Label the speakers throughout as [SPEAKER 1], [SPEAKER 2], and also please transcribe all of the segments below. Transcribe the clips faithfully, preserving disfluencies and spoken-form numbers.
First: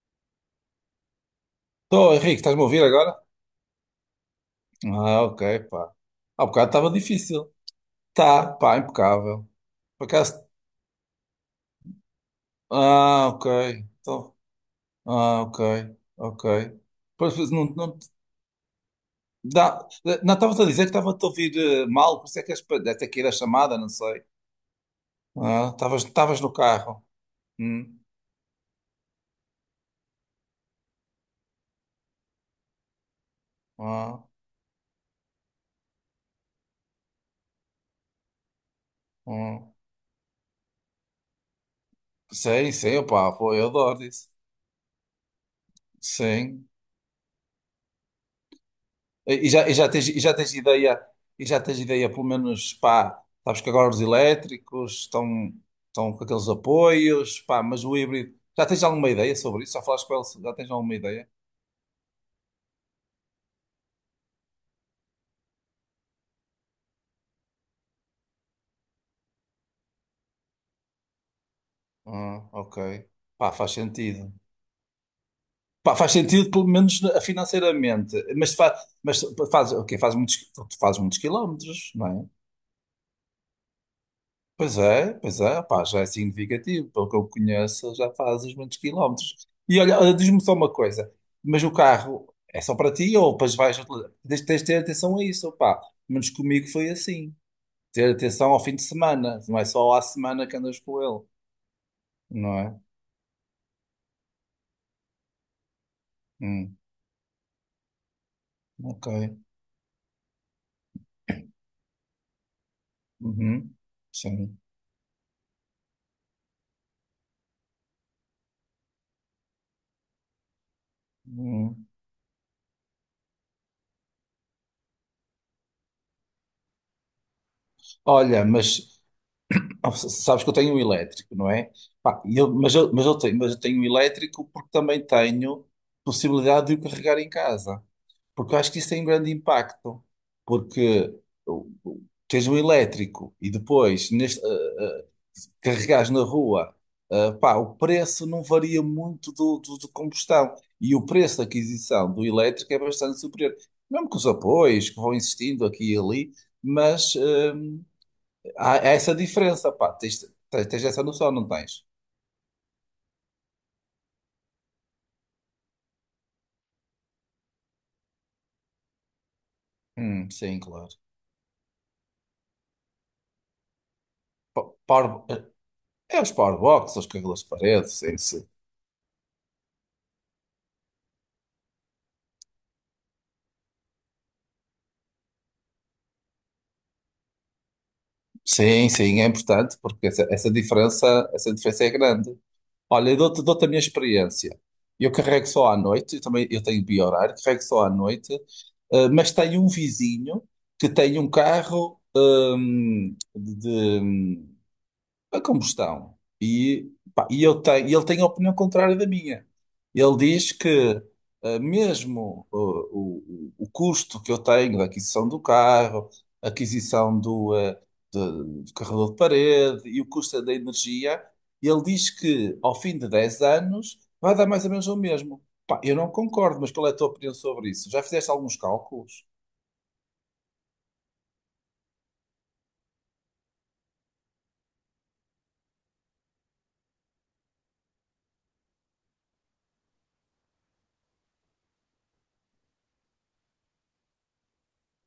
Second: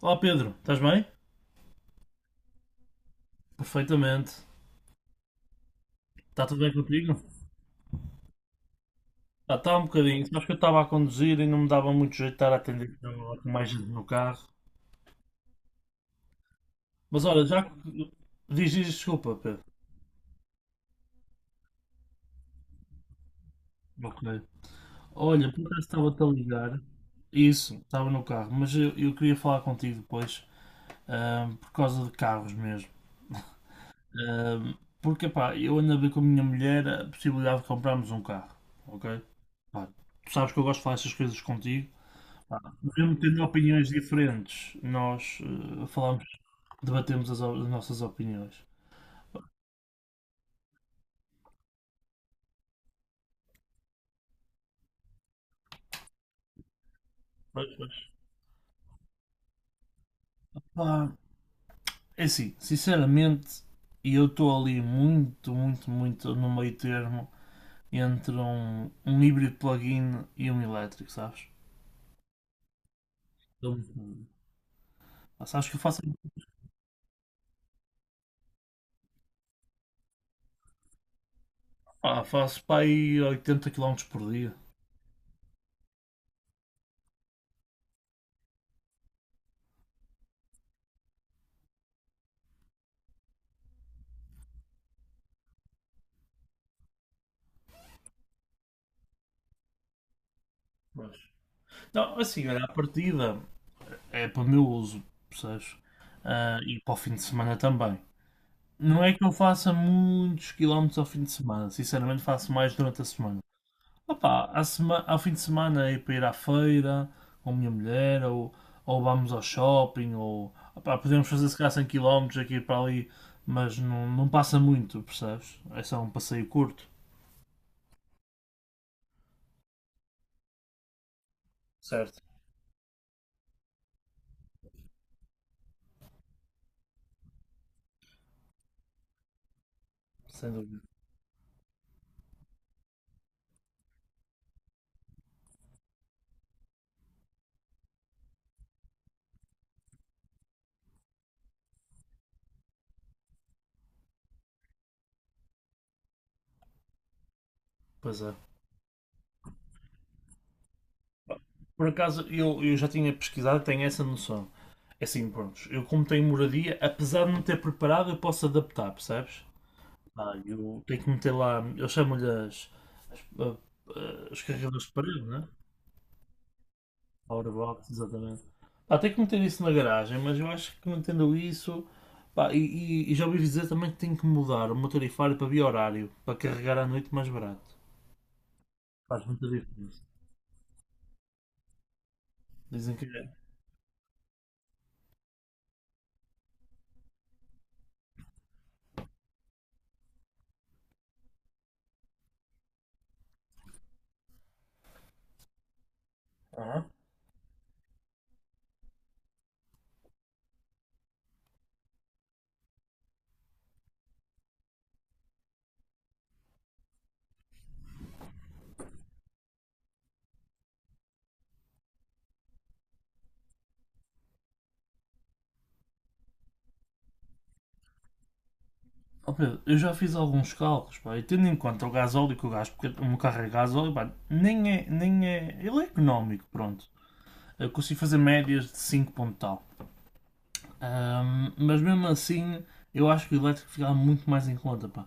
[SPEAKER 1] Olá Pedro, estás bem?
[SPEAKER 2] Estou, Henrique, estás-me a ouvir agora?
[SPEAKER 1] Perfeitamente.
[SPEAKER 2] Ah, ok, pá.
[SPEAKER 1] Está
[SPEAKER 2] Há
[SPEAKER 1] tudo
[SPEAKER 2] bocado
[SPEAKER 1] bem
[SPEAKER 2] estava
[SPEAKER 1] contigo?
[SPEAKER 2] difícil. Tá, pá, impecável.
[SPEAKER 1] Ah, está um
[SPEAKER 2] Por
[SPEAKER 1] bocadinho.
[SPEAKER 2] acaso.
[SPEAKER 1] Acho que eu estava a conduzir e não me dava muito jeito de estar a atender
[SPEAKER 2] Ah,
[SPEAKER 1] com
[SPEAKER 2] ok.
[SPEAKER 1] mais gente no
[SPEAKER 2] Então,
[SPEAKER 1] carro.
[SPEAKER 2] ah, ok, ok.
[SPEAKER 1] Mas
[SPEAKER 2] Pois,
[SPEAKER 1] olha,
[SPEAKER 2] pois,
[SPEAKER 1] já
[SPEAKER 2] não, não,
[SPEAKER 1] que. Diz, diz, desculpa, Pedro.
[SPEAKER 2] dá, não estavas a dizer que estava-te a ouvir eh, mal, por isso é que és, pa- deve ter que ir a chamada, não sei.
[SPEAKER 1] Ok. Olha, por
[SPEAKER 2] Ah,
[SPEAKER 1] acaso
[SPEAKER 2] estavas,
[SPEAKER 1] estava-te a
[SPEAKER 2] estavas no
[SPEAKER 1] ligar.
[SPEAKER 2] carro.
[SPEAKER 1] Isso,
[SPEAKER 2] Hum,
[SPEAKER 1] estava no carro, mas eu, eu queria falar contigo depois, ahm, por causa de carros mesmo.
[SPEAKER 2] ah,
[SPEAKER 1] Ahm, Porque, pá, eu ando a ver com a minha mulher a possibilidade de comprarmos um carro, ok?
[SPEAKER 2] hum.
[SPEAKER 1] Pá, tu sabes que eu gosto de falar essas coisas contigo.
[SPEAKER 2] Sei, sei,
[SPEAKER 1] Mesmo
[SPEAKER 2] opá,
[SPEAKER 1] tendo
[SPEAKER 2] pô, eu
[SPEAKER 1] opiniões
[SPEAKER 2] adoro isso.
[SPEAKER 1] diferentes, nós eh, falamos,
[SPEAKER 2] Sim.
[SPEAKER 1] debatemos as, o- as nossas opiniões.
[SPEAKER 2] E já, e já tens, e já tens ideia, e já tens ideia, pelo menos, pá, sabes que agora os elétricos estão, estão com aqueles apoios, pá,
[SPEAKER 1] Pois,
[SPEAKER 2] mas
[SPEAKER 1] pois.
[SPEAKER 2] o híbrido, já tens alguma ideia sobre isso? Já falaste com ele, já tens alguma
[SPEAKER 1] Pá,
[SPEAKER 2] ideia?
[SPEAKER 1] é assim, sinceramente, e eu estou ali muito, muito, muito no meio termo entre um, um híbrido plug-in e um elétrico, sabes?
[SPEAKER 2] Ah, ok. Pá, faz
[SPEAKER 1] Então,
[SPEAKER 2] sentido.
[SPEAKER 1] ah, sabes que eu
[SPEAKER 2] Pá,
[SPEAKER 1] faço,
[SPEAKER 2] faz sentido, pelo menos na- financeiramente, mas, fa, mas faz, ok, faz muitos, tu fazes muitos quilómetros, não
[SPEAKER 1] pá,
[SPEAKER 2] é?
[SPEAKER 1] faço para aí oitenta quilómetros por dia.
[SPEAKER 2] Pois é, pois é, pá, já é significativo. Pelo que eu conheço, já fazes muitos quilómetros. E olha, olha, diz-me só uma coisa, mas o carro é só para ti ou depois vais utilizar? Tens tens de ter atenção a isso, pá. Menos comigo foi assim. Ter atenção ao fim de semana, não é só à semana que andas com
[SPEAKER 1] Pois.
[SPEAKER 2] ele,
[SPEAKER 1] Não, assim,
[SPEAKER 2] não
[SPEAKER 1] olha, a
[SPEAKER 2] é?
[SPEAKER 1] partida é para o meu uso, percebes? Ah,
[SPEAKER 2] Hum,
[SPEAKER 1] e para o fim de semana também. Não
[SPEAKER 2] ok.
[SPEAKER 1] é que eu faça muitos quilómetros ao fim de semana, sinceramente faço mais durante a semana.
[SPEAKER 2] Uhum,
[SPEAKER 1] Opa,
[SPEAKER 2] sim.
[SPEAKER 1] a sema- ao fim de semana é para ir à feira com a minha mulher, ou, ou vamos ao shopping, ou opá, podemos fazer se calhar cem
[SPEAKER 2] Hum.
[SPEAKER 1] quilómetros aqui para ali, mas não, não passa muito, percebes? É só um passeio curto.
[SPEAKER 2] Olha, mas ah, sabes que eu tenho um elétrico, não é?
[SPEAKER 1] Certo,
[SPEAKER 2] Pá, e eu- mas, eu, mas, eu tenho, mas eu tenho um elétrico porque também tenho possibilidade de o carregar em casa. Porque eu acho que isso tem um grande impacto.
[SPEAKER 1] sem dúvida.
[SPEAKER 2] Porque o- o- tens um elétrico e depois neste, ah, ah, carregares na rua, ah, pá, o preço não varia muito do, do, do combustão. E o preço de aquisição do elétrico é bastante superior. Mesmo com os apoios que vão existindo aqui e ali, mas. hum,
[SPEAKER 1] Pois é.
[SPEAKER 2] há essa diferença, pá. Tens, tens, tens essa noção, não tens?
[SPEAKER 1] Por acaso eu, eu já tinha pesquisado, e tenho essa noção. É assim, pronto, eu como tenho moradia, apesar de não ter preparado, eu posso adaptar, percebes?
[SPEAKER 2] Hum,
[SPEAKER 1] Pá,
[SPEAKER 2] sim,
[SPEAKER 1] eu
[SPEAKER 2] claro.
[SPEAKER 1] tenho que meter lá, eu chamo-lhe as, as- a- a- os
[SPEAKER 2] Po-
[SPEAKER 1] carregadores de
[SPEAKER 2] Power,
[SPEAKER 1] parede,
[SPEAKER 2] eh,
[SPEAKER 1] né?
[SPEAKER 2] é os power box, os cabelos de parede,
[SPEAKER 1] Powerbox,
[SPEAKER 2] sim,
[SPEAKER 1] exatamente.
[SPEAKER 2] sim.
[SPEAKER 1] Pá, tenho que meter isso na garagem, mas eu acho que mantendo isso, pá, e, e- e já ouvi dizer também que tenho que mudar o meu tarifário para bi-horário, para carregar à noite mais barato.
[SPEAKER 2] Sim, sim,
[SPEAKER 1] Faz
[SPEAKER 2] é
[SPEAKER 1] muita
[SPEAKER 2] importante,
[SPEAKER 1] diferença.
[SPEAKER 2] porque essa, essa diferença, essa diferença é grande.
[SPEAKER 1] Dizem que
[SPEAKER 2] Olha, eu
[SPEAKER 1] é.
[SPEAKER 2] dou-te dou-te a minha experiência. Eu carrego só à noite, eu também eu tenho bi-horário, carrego só à noite, eh, mas tenho um vizinho que tem um carro hum, de, a combustão.
[SPEAKER 1] Aham.
[SPEAKER 2] E, pá, e eu tenho, e ele tem a opinião contrária da minha. Ele diz que eh, mesmo eh, o, o, o custo que eu tenho da aquisição do carro, aquisição do, eh, de- do carregador de parede e o custo da energia, ele diz que ao fim de dez anos vai dar mais ou menos o mesmo. Pá, eu não concordo, mas qual é a tua opinião sobre isso? Já fizeste alguns cálculos?
[SPEAKER 1] Ó Pedro, eu já fiz alguns cálculos, pá, e tendo em conta o gasóleo que eu gasto, porque o meu carro é gasóleo, pá, nem é, nem é, ele é económico, pronto. Eu consigo fazer médias de cinco ponto tal. Ahm, mas mesmo assim, eu acho que o elétrico ficava muito mais em conta, pá.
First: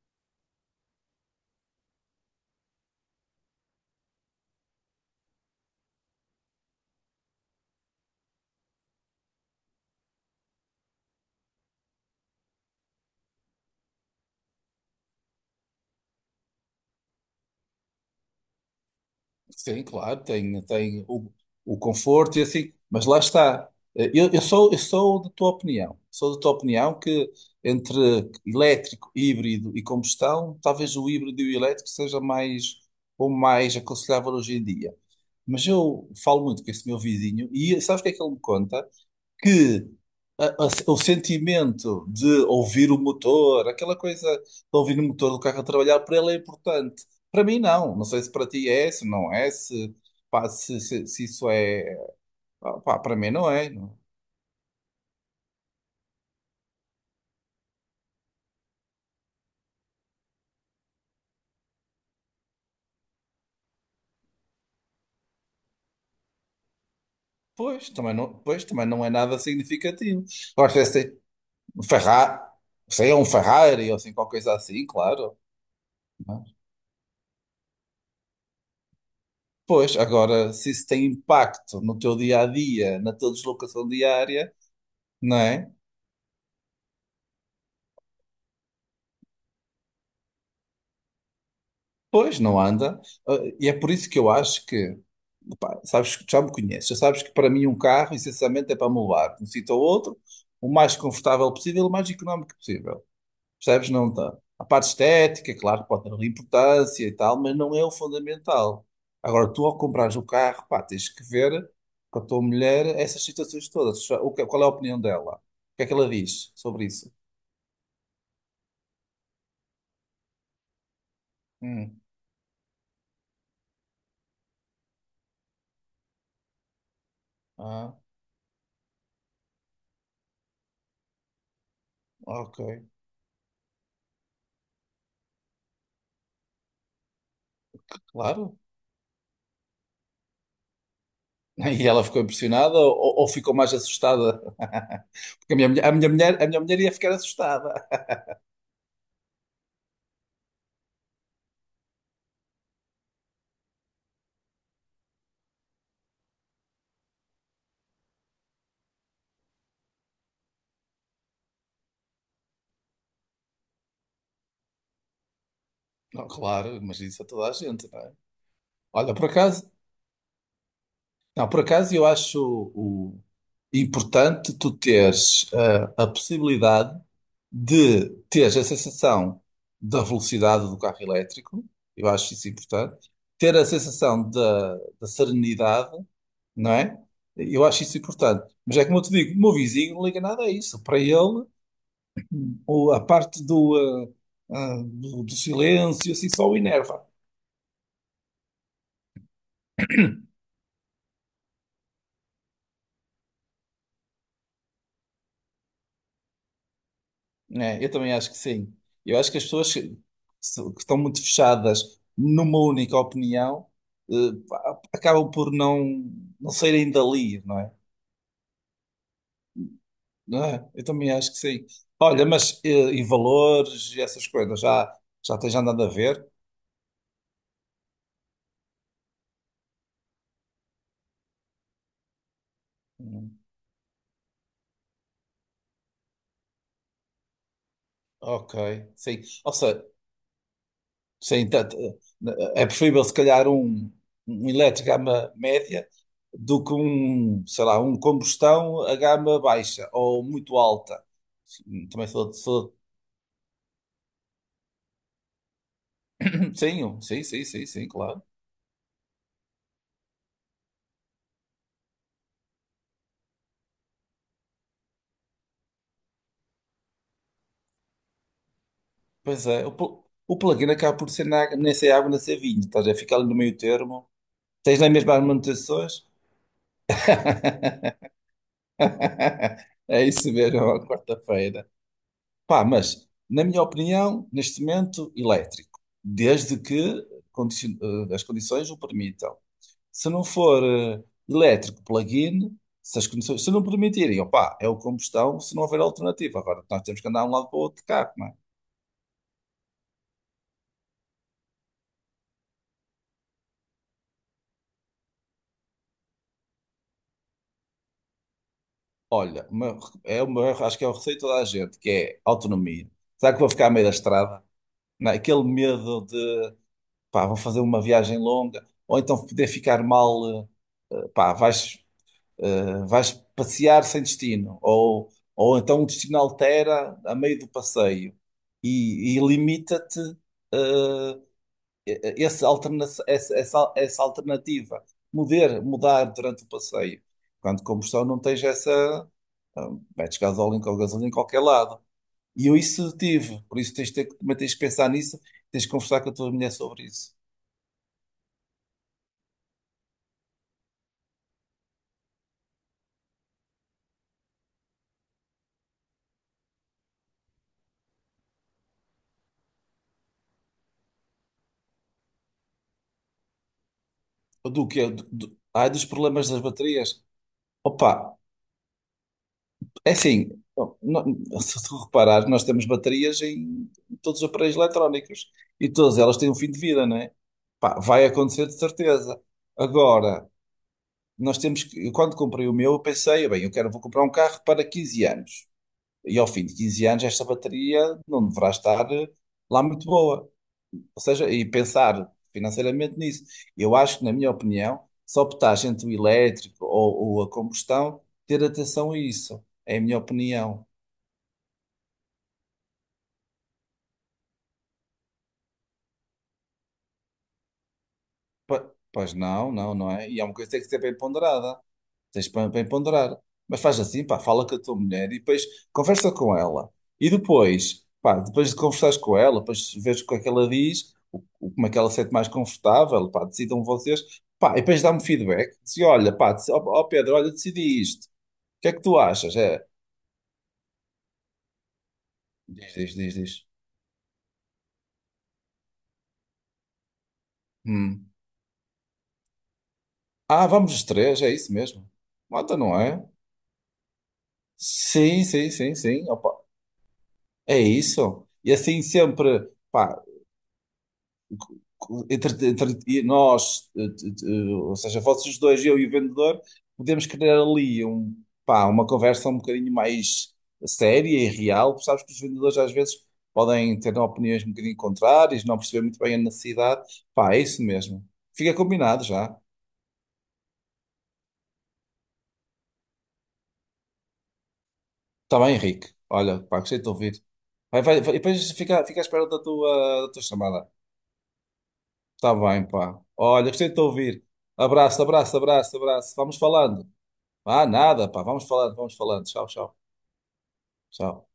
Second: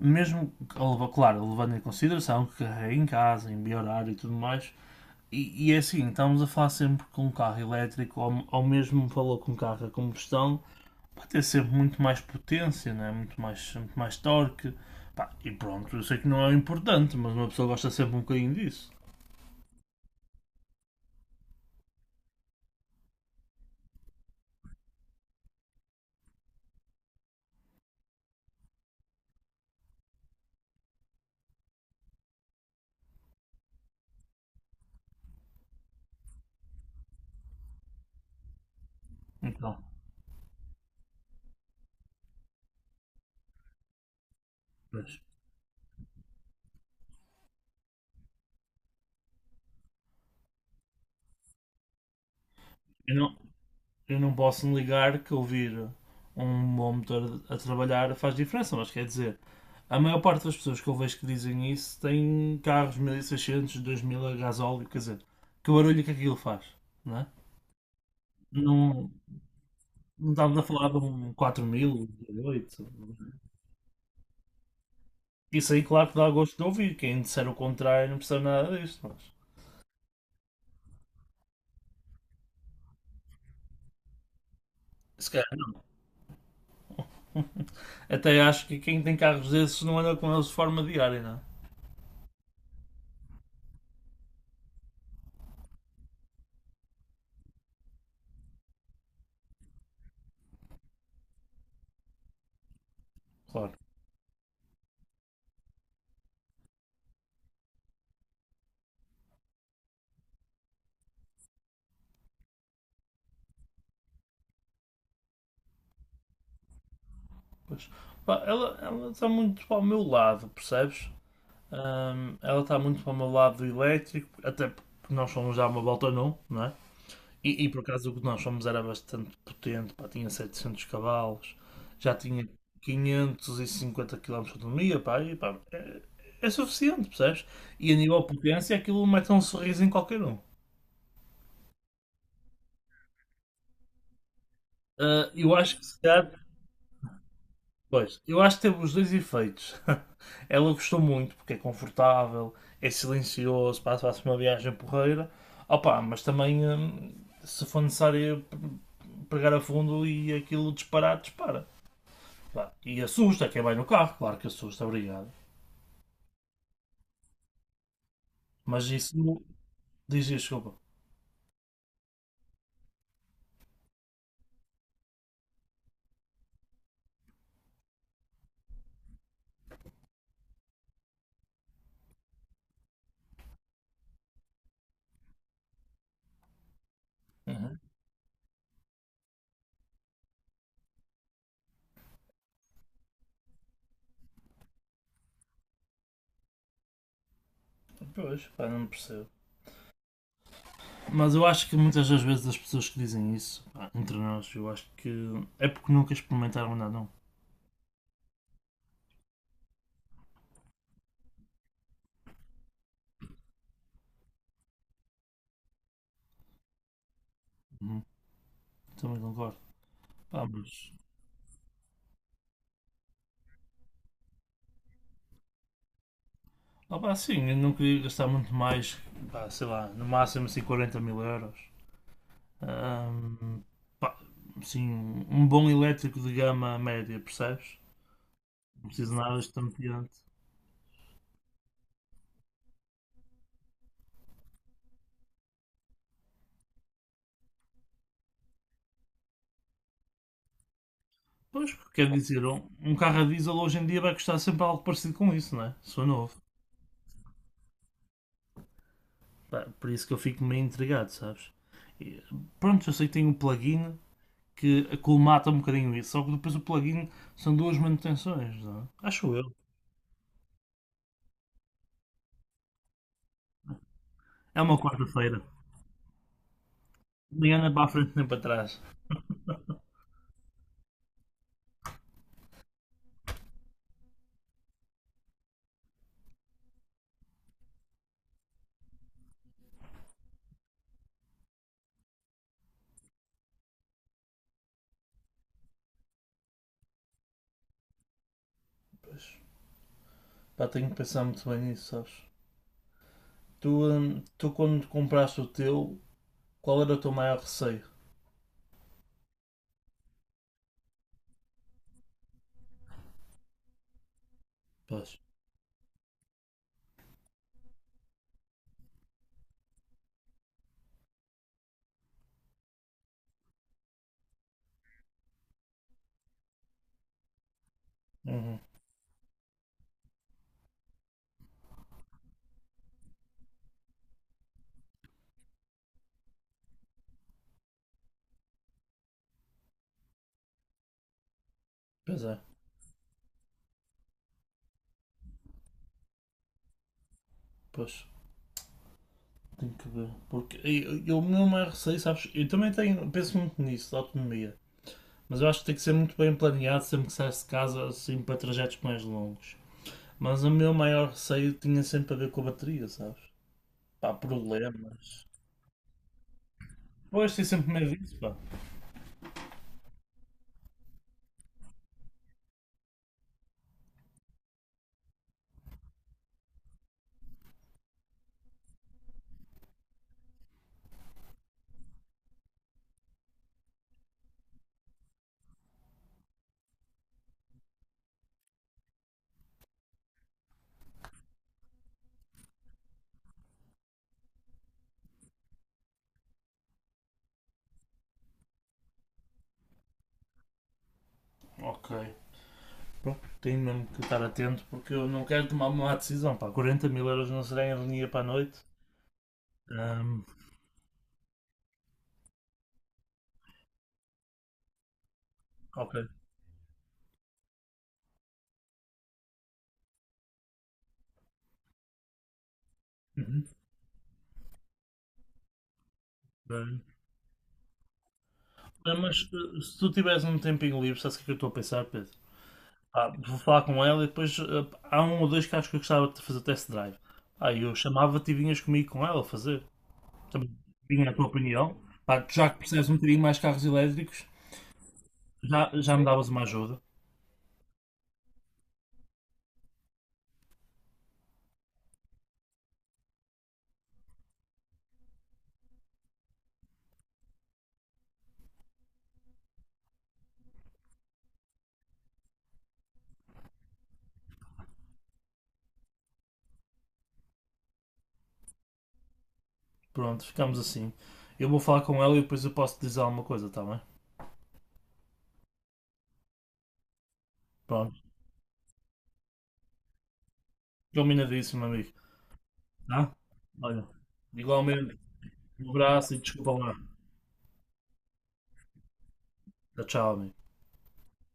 [SPEAKER 1] Mesmo, que- claro, levando em consideração que carrega em casa, em horário e tudo mais. E, e é assim, estamos a falar sempre com um carro elétrico, ou, ou mesmo falou com um carro a combustão, vai ter sempre muito mais potência, né? Muito, mais, muito mais torque. Pá, e pronto, eu sei que não é importante, mas uma pessoa gosta sempre um bocadinho disso.
[SPEAKER 2] Sim, claro, tem, tem o, o conforto e assim, mas lá está. Eh, Eu, eu sou, eu sou da tua opinião. Sou da tua opinião que entre elétrico, híbrido e combustão, talvez o híbrido e o elétrico seja mais ou mais aconselhável hoje em dia. Mas eu falo muito com esse meu vizinho e sabes o que é que ele me conta?
[SPEAKER 1] Então,
[SPEAKER 2] Que a- a- o sentimento de ouvir o motor, aquela coisa de ouvir o
[SPEAKER 1] pois.
[SPEAKER 2] motor do carro a trabalhar, para ele é importante. Para mim, não. Não sei se para ti é, se não é, se, pá, se, se, se isso é. ah, Pá,
[SPEAKER 1] Eu
[SPEAKER 2] para mim
[SPEAKER 1] não,
[SPEAKER 2] não é. Não.
[SPEAKER 1] eu não posso negar que ouvir um bom motor a trabalhar faz diferença, mas quer dizer, a maior parte das pessoas que eu vejo que dizem isso têm carros mil e seiscentos, dois mil a gasóleo, quer dizer, que barulho que aquilo faz, não é?
[SPEAKER 2] Pois, também não, pois, também não
[SPEAKER 1] Não,
[SPEAKER 2] é nada significativo.
[SPEAKER 1] não estávamos a
[SPEAKER 2] Gosto
[SPEAKER 1] falar de
[SPEAKER 2] de
[SPEAKER 1] um quatro mil, um
[SPEAKER 2] Ferrari,
[SPEAKER 1] dois mil e oito.
[SPEAKER 2] sei, é um Ferrari ou assim, qualquer coisa assim, claro.
[SPEAKER 1] Isso aí, claro que dá
[SPEAKER 2] mas-
[SPEAKER 1] gosto de ouvir, quem disser o contrário não percebe nada disto, mas
[SPEAKER 2] Pois, agora, se isso tem impacto no teu dia a dia, na tua deslocação diária,
[SPEAKER 1] se
[SPEAKER 2] não
[SPEAKER 1] calhar
[SPEAKER 2] é?
[SPEAKER 1] não. Até acho que quem tem carros desses não anda com eles de forma diária, não é?
[SPEAKER 2] Pois, não anda. Ah, e é por isso que eu acho que, pá, sabes, que já me conheces, já sabes que para mim um carro, essencialmente, é para me levar de um sítio ao outro, o mais confortável possível, o mais económico possível.
[SPEAKER 1] Claro.
[SPEAKER 2] Percebes? Não está. A parte estética, claro que pode ter ali importância e tal, mas não é o fundamental. Agora, tu ao comprares o carro, pá, tens que ver com a tua mulher essas situações todas. O que- Qual é a opinião dela? O que é que ela diz sobre isso?
[SPEAKER 1] Pois. Pá, ela está muito para o meu lado, percebes?
[SPEAKER 2] Hum.
[SPEAKER 1] Ahm, ela está muito para o meu lado do elétrico, até porque nós somos já uma volta num, não é? E, e por
[SPEAKER 2] Ah,
[SPEAKER 1] acaso o que nós fomos era bastante potente, pá, tinha setecentos cavalos, já tinha
[SPEAKER 2] ok.
[SPEAKER 1] quinhentos e cinquenta quilómetros de autonomia, pá, e pá, é, é suficiente, percebes? E a nível de
[SPEAKER 2] Claro.
[SPEAKER 1] potência aquilo mete um sorriso em qualquer um.
[SPEAKER 2] E ela ficou impressionada ou, ou ficou mais assustada?
[SPEAKER 1] Ah, eu
[SPEAKER 2] Porque a minha,
[SPEAKER 1] acho que
[SPEAKER 2] mulher- a
[SPEAKER 1] se
[SPEAKER 2] minha
[SPEAKER 1] calhar
[SPEAKER 2] mulher, a minha mulher ia ficar assustada.
[SPEAKER 1] pois, eu acho que teve os dois efeitos. Ela gostou muito porque é confortável, é silencioso, passa se uma viagem porreira. Opa, mas também hum, se for necessário pegar a fundo e aquilo disparar, dispara. Pá, e assusta quem vai no carro, claro que assusta, obrigado.
[SPEAKER 2] Não, claro, mas isso a toda a gente, não é?
[SPEAKER 1] Mas
[SPEAKER 2] Olha,
[SPEAKER 1] isso
[SPEAKER 2] por
[SPEAKER 1] não-
[SPEAKER 2] acaso,
[SPEAKER 1] diz desculpa.
[SPEAKER 2] não, por acaso eu acho o, importante tu teres eh, a possibilidade de teres a sensação da velocidade do carro elétrico, eu acho isso importante, ter a sensação da, da serenidade, não é? Eu
[SPEAKER 1] Uhum.
[SPEAKER 2] acho isso importante. Mas é como eu te digo, o meu vizinho não liga nada a isso. Para ele, O- a parte do, ah, ah, do, do silêncio, assim, só o enerva.
[SPEAKER 1] Pois, pá, não percebo. Mas eu acho que muitas das vezes as pessoas que dizem isso, pá, entre nós, eu acho que é porque nunca experimentaram nada, não.
[SPEAKER 2] Né, eu também acho que sim. Eu acho que as pessoas que, se- que estão muito fechadas numa única opinião, eh, pá, acabam por não, não saírem dali, não é?
[SPEAKER 1] Uhum. Também concordo.
[SPEAKER 2] Não
[SPEAKER 1] Pá,
[SPEAKER 2] é? Eu
[SPEAKER 1] mas
[SPEAKER 2] também acho que sim. Olha, mas eh, e valores e essas coisas, já, já tens andado a ver?
[SPEAKER 1] ah, pá, sim, eu não queria gastar muito mais, pá, sei lá, no máximo assim quarenta mil euros. Ahm, Pá, sim, um bom elétrico de gama média, percebes?
[SPEAKER 2] Ok,
[SPEAKER 1] Não preciso de
[SPEAKER 2] sim.
[SPEAKER 1] nada
[SPEAKER 2] Ou seja,
[SPEAKER 1] estonteante.
[SPEAKER 2] sim, tanto, eh, é preferível se calhar um, um elétrico à gama média do que um, sei lá, um combustão a gama baixa ou muito alta.
[SPEAKER 1] Pois,
[SPEAKER 2] Sim, Também
[SPEAKER 1] quer
[SPEAKER 2] sou,
[SPEAKER 1] dizer, um,
[SPEAKER 2] sou
[SPEAKER 1] um carro a diesel hoje em dia vai custar sempre algo parecido com isso, não é? Se for novo.
[SPEAKER 2] sim, um- sim, sim, sim, sim, claro.
[SPEAKER 1] Pá, por isso que eu fico meio intrigado, sabes? E, pronto, eu sei que tem um plugin que acolmata um bocadinho isso, só que depois o plugin são duas manutenções, não é? Acho
[SPEAKER 2] Pois
[SPEAKER 1] eu.
[SPEAKER 2] é, o, pl- o plug-in acaba por ser na- nem ser água, nem ser vinho, estás a ficar ali no meio termo.
[SPEAKER 1] É uma
[SPEAKER 2] Tens nem mesmo as
[SPEAKER 1] quarta-feira.
[SPEAKER 2] manutenções?
[SPEAKER 1] Nem anda para a frente nem para trás.
[SPEAKER 2] É isso mesmo, é uma quarta-feira. Pá, mas, na minha opinião, neste momento, elétrico, desde que condici- eh, as condições o permitam. Se não for eh, elétrico plug-in, se as condições se não permitirem, opá, é o combustão se não houver alternativa. Agora, nós temos que andar de um lado para o outro de carro, não é?
[SPEAKER 1] Pá, tenho que pensar muito bem nisso, sabes? Tu, hum, tu quando compraste o teu, qual era o teu maior receio?
[SPEAKER 2] Olha, uma- é uma, acho que é o receio de toda a gente, que é autonomia. Será que vou ficar a meio da estrada?
[SPEAKER 1] Pois.
[SPEAKER 2] Não é? Aquele medo de, pá, vou fazer uma viagem longa, ou então poder ficar mal. Eh, pá, vais. Uh, vais passear sem destino, ou, ou então o destino altera a meio do passeio
[SPEAKER 1] Uhum.
[SPEAKER 2] e, e limita-te uh, esse alterna- essa, essa, essa alternativa. Mudar, mudar durante o passeio. Quando combustão não tens essa. ah, Metes gasolina ou gasolina em qualquer lado.
[SPEAKER 1] Pois é,
[SPEAKER 2] E eu isso tive, por isso tens de ter, que- também tens de pensar nisso, tens de conversar com a tua mulher sobre isso.
[SPEAKER 1] pois. Tenho que ver. Porque eu, eu- o meu maior receio, sabes? Eu também tenho, penso muito nisso, da autonomia. Mas eu acho que tem que ser muito bem planeado sempre que saísse de casa, assim, para trajetos mais longos. Mas o meu maior receio tinha sempre a ver com a bateria, sabes? Pá,
[SPEAKER 2] Do que é? Do,
[SPEAKER 1] problemas.
[SPEAKER 2] do, ai, dos problemas das baterias.
[SPEAKER 1] Pois, tenho sempre medo
[SPEAKER 2] Opa,
[SPEAKER 1] disso, pá.
[SPEAKER 2] é assim, bom, não- se tu reparares, nós temos baterias em todos os aparelhos eletrónicos e todas elas têm um fim de vida, não é? Pá, vai acontecer de certeza. Agora, nós temos que, eu quando comprei o meu, eu pensei, bem, eu quero, vou comprar um carro para quinze anos. E ao fim de quinze anos, esta bateria não deverá estar eh, lá muito boa. Ou seja, e pensar financeiramente nisso. Eu acho que, na minha opinião, se optares entre o elétrico ou, ou a combustão, ter atenção a isso. É a minha opinião.
[SPEAKER 1] Ok. Pronto, tenho mesmo que estar atento porque eu não quero tomar uma má decisão. Pá. quarenta mil euros não será em linha para a noite.
[SPEAKER 2] Po- Pois não, não, não é? E é
[SPEAKER 1] Ahm,
[SPEAKER 2] uma coisa que tem que ser bem ponderada. Tens para, para ponderar. Mas faz assim, pá, fala com a tua mulher e depois
[SPEAKER 1] ok.
[SPEAKER 2] conversa com ela. E depois, pá, depois de conversares com ela, depois vês o que é que ela diz, o, o- como é que ela se sente mais confortável, pá,
[SPEAKER 1] Uhum,
[SPEAKER 2] decidam vocês. Pá, e depois dá-me feedback. Diz, olha, pá, dec- ó
[SPEAKER 1] bem.
[SPEAKER 2] ó Pedro, olha, decidi isto. O que é que
[SPEAKER 1] Ah,
[SPEAKER 2] tu
[SPEAKER 1] mas
[SPEAKER 2] achas?
[SPEAKER 1] eh,
[SPEAKER 2] É,
[SPEAKER 1] se tu tivesse um tempinho livre, sabes o que é que eu estou a pensar, Pedro?
[SPEAKER 2] diz, diz,
[SPEAKER 1] Pá,
[SPEAKER 2] diz,
[SPEAKER 1] vou
[SPEAKER 2] diz.
[SPEAKER 1] falar com ela e depois eh, há um ou dois carros que eu gostava de fazer test drive. Ah, eu
[SPEAKER 2] Hum.
[SPEAKER 1] chamava-te e vinhas comigo com ela fazer.
[SPEAKER 2] Ah,
[SPEAKER 1] Também
[SPEAKER 2] vamos os
[SPEAKER 1] tinha a
[SPEAKER 2] três,
[SPEAKER 1] tua
[SPEAKER 2] é isso
[SPEAKER 1] opinião.
[SPEAKER 2] mesmo.
[SPEAKER 1] Pá, já
[SPEAKER 2] Mota,
[SPEAKER 1] que
[SPEAKER 2] não
[SPEAKER 1] percebes um
[SPEAKER 2] é?
[SPEAKER 1] bocadinho mais carros elétricos,
[SPEAKER 2] Sim, sim,
[SPEAKER 1] já,
[SPEAKER 2] sim,
[SPEAKER 1] já me
[SPEAKER 2] sim.
[SPEAKER 1] davas
[SPEAKER 2] Opa,
[SPEAKER 1] uma ajuda.
[SPEAKER 2] é isso. E assim sempre. Pá, entre, entre nós, eh, t- eh, ou seja, vocês dois, eu e o vendedor, podemos criar ali um, pá, uma conversa um bocadinho mais séria e real. Tu sabes que os vendedores às vezes podem ter opiniões um bocadinho contrárias, não perceber muito bem a necessidade. Pá, é isso mesmo. Fica combinado já.
[SPEAKER 1] Pronto, ficamos assim. Eu vou falar com ela e depois eu posso te dizer alguma coisa, tá bem?
[SPEAKER 2] Está bem, Henrique. Olha, pá, gostei de te ouvir. Vai, vai,
[SPEAKER 1] Pronto.
[SPEAKER 2] vai, e depois fica, fica à espera da tua, da tua chamada.
[SPEAKER 1] Combinadíssimo, amigo.
[SPEAKER 2] Está bem, pá.
[SPEAKER 1] Tá?
[SPEAKER 2] Olha, gostei de te
[SPEAKER 1] Olha,
[SPEAKER 2] ouvir.
[SPEAKER 1] igualmente,
[SPEAKER 2] Abraço, abraço,
[SPEAKER 1] um
[SPEAKER 2] abraço,
[SPEAKER 1] abraço
[SPEAKER 2] abraço.
[SPEAKER 1] e
[SPEAKER 2] Vamos
[SPEAKER 1] desculpa lá.
[SPEAKER 2] falando. Ah, nada, pá. Vamos falando, vamos falando. Tchau, tchau,
[SPEAKER 1] Tchau, tchau, amigo.
[SPEAKER 2] tchau.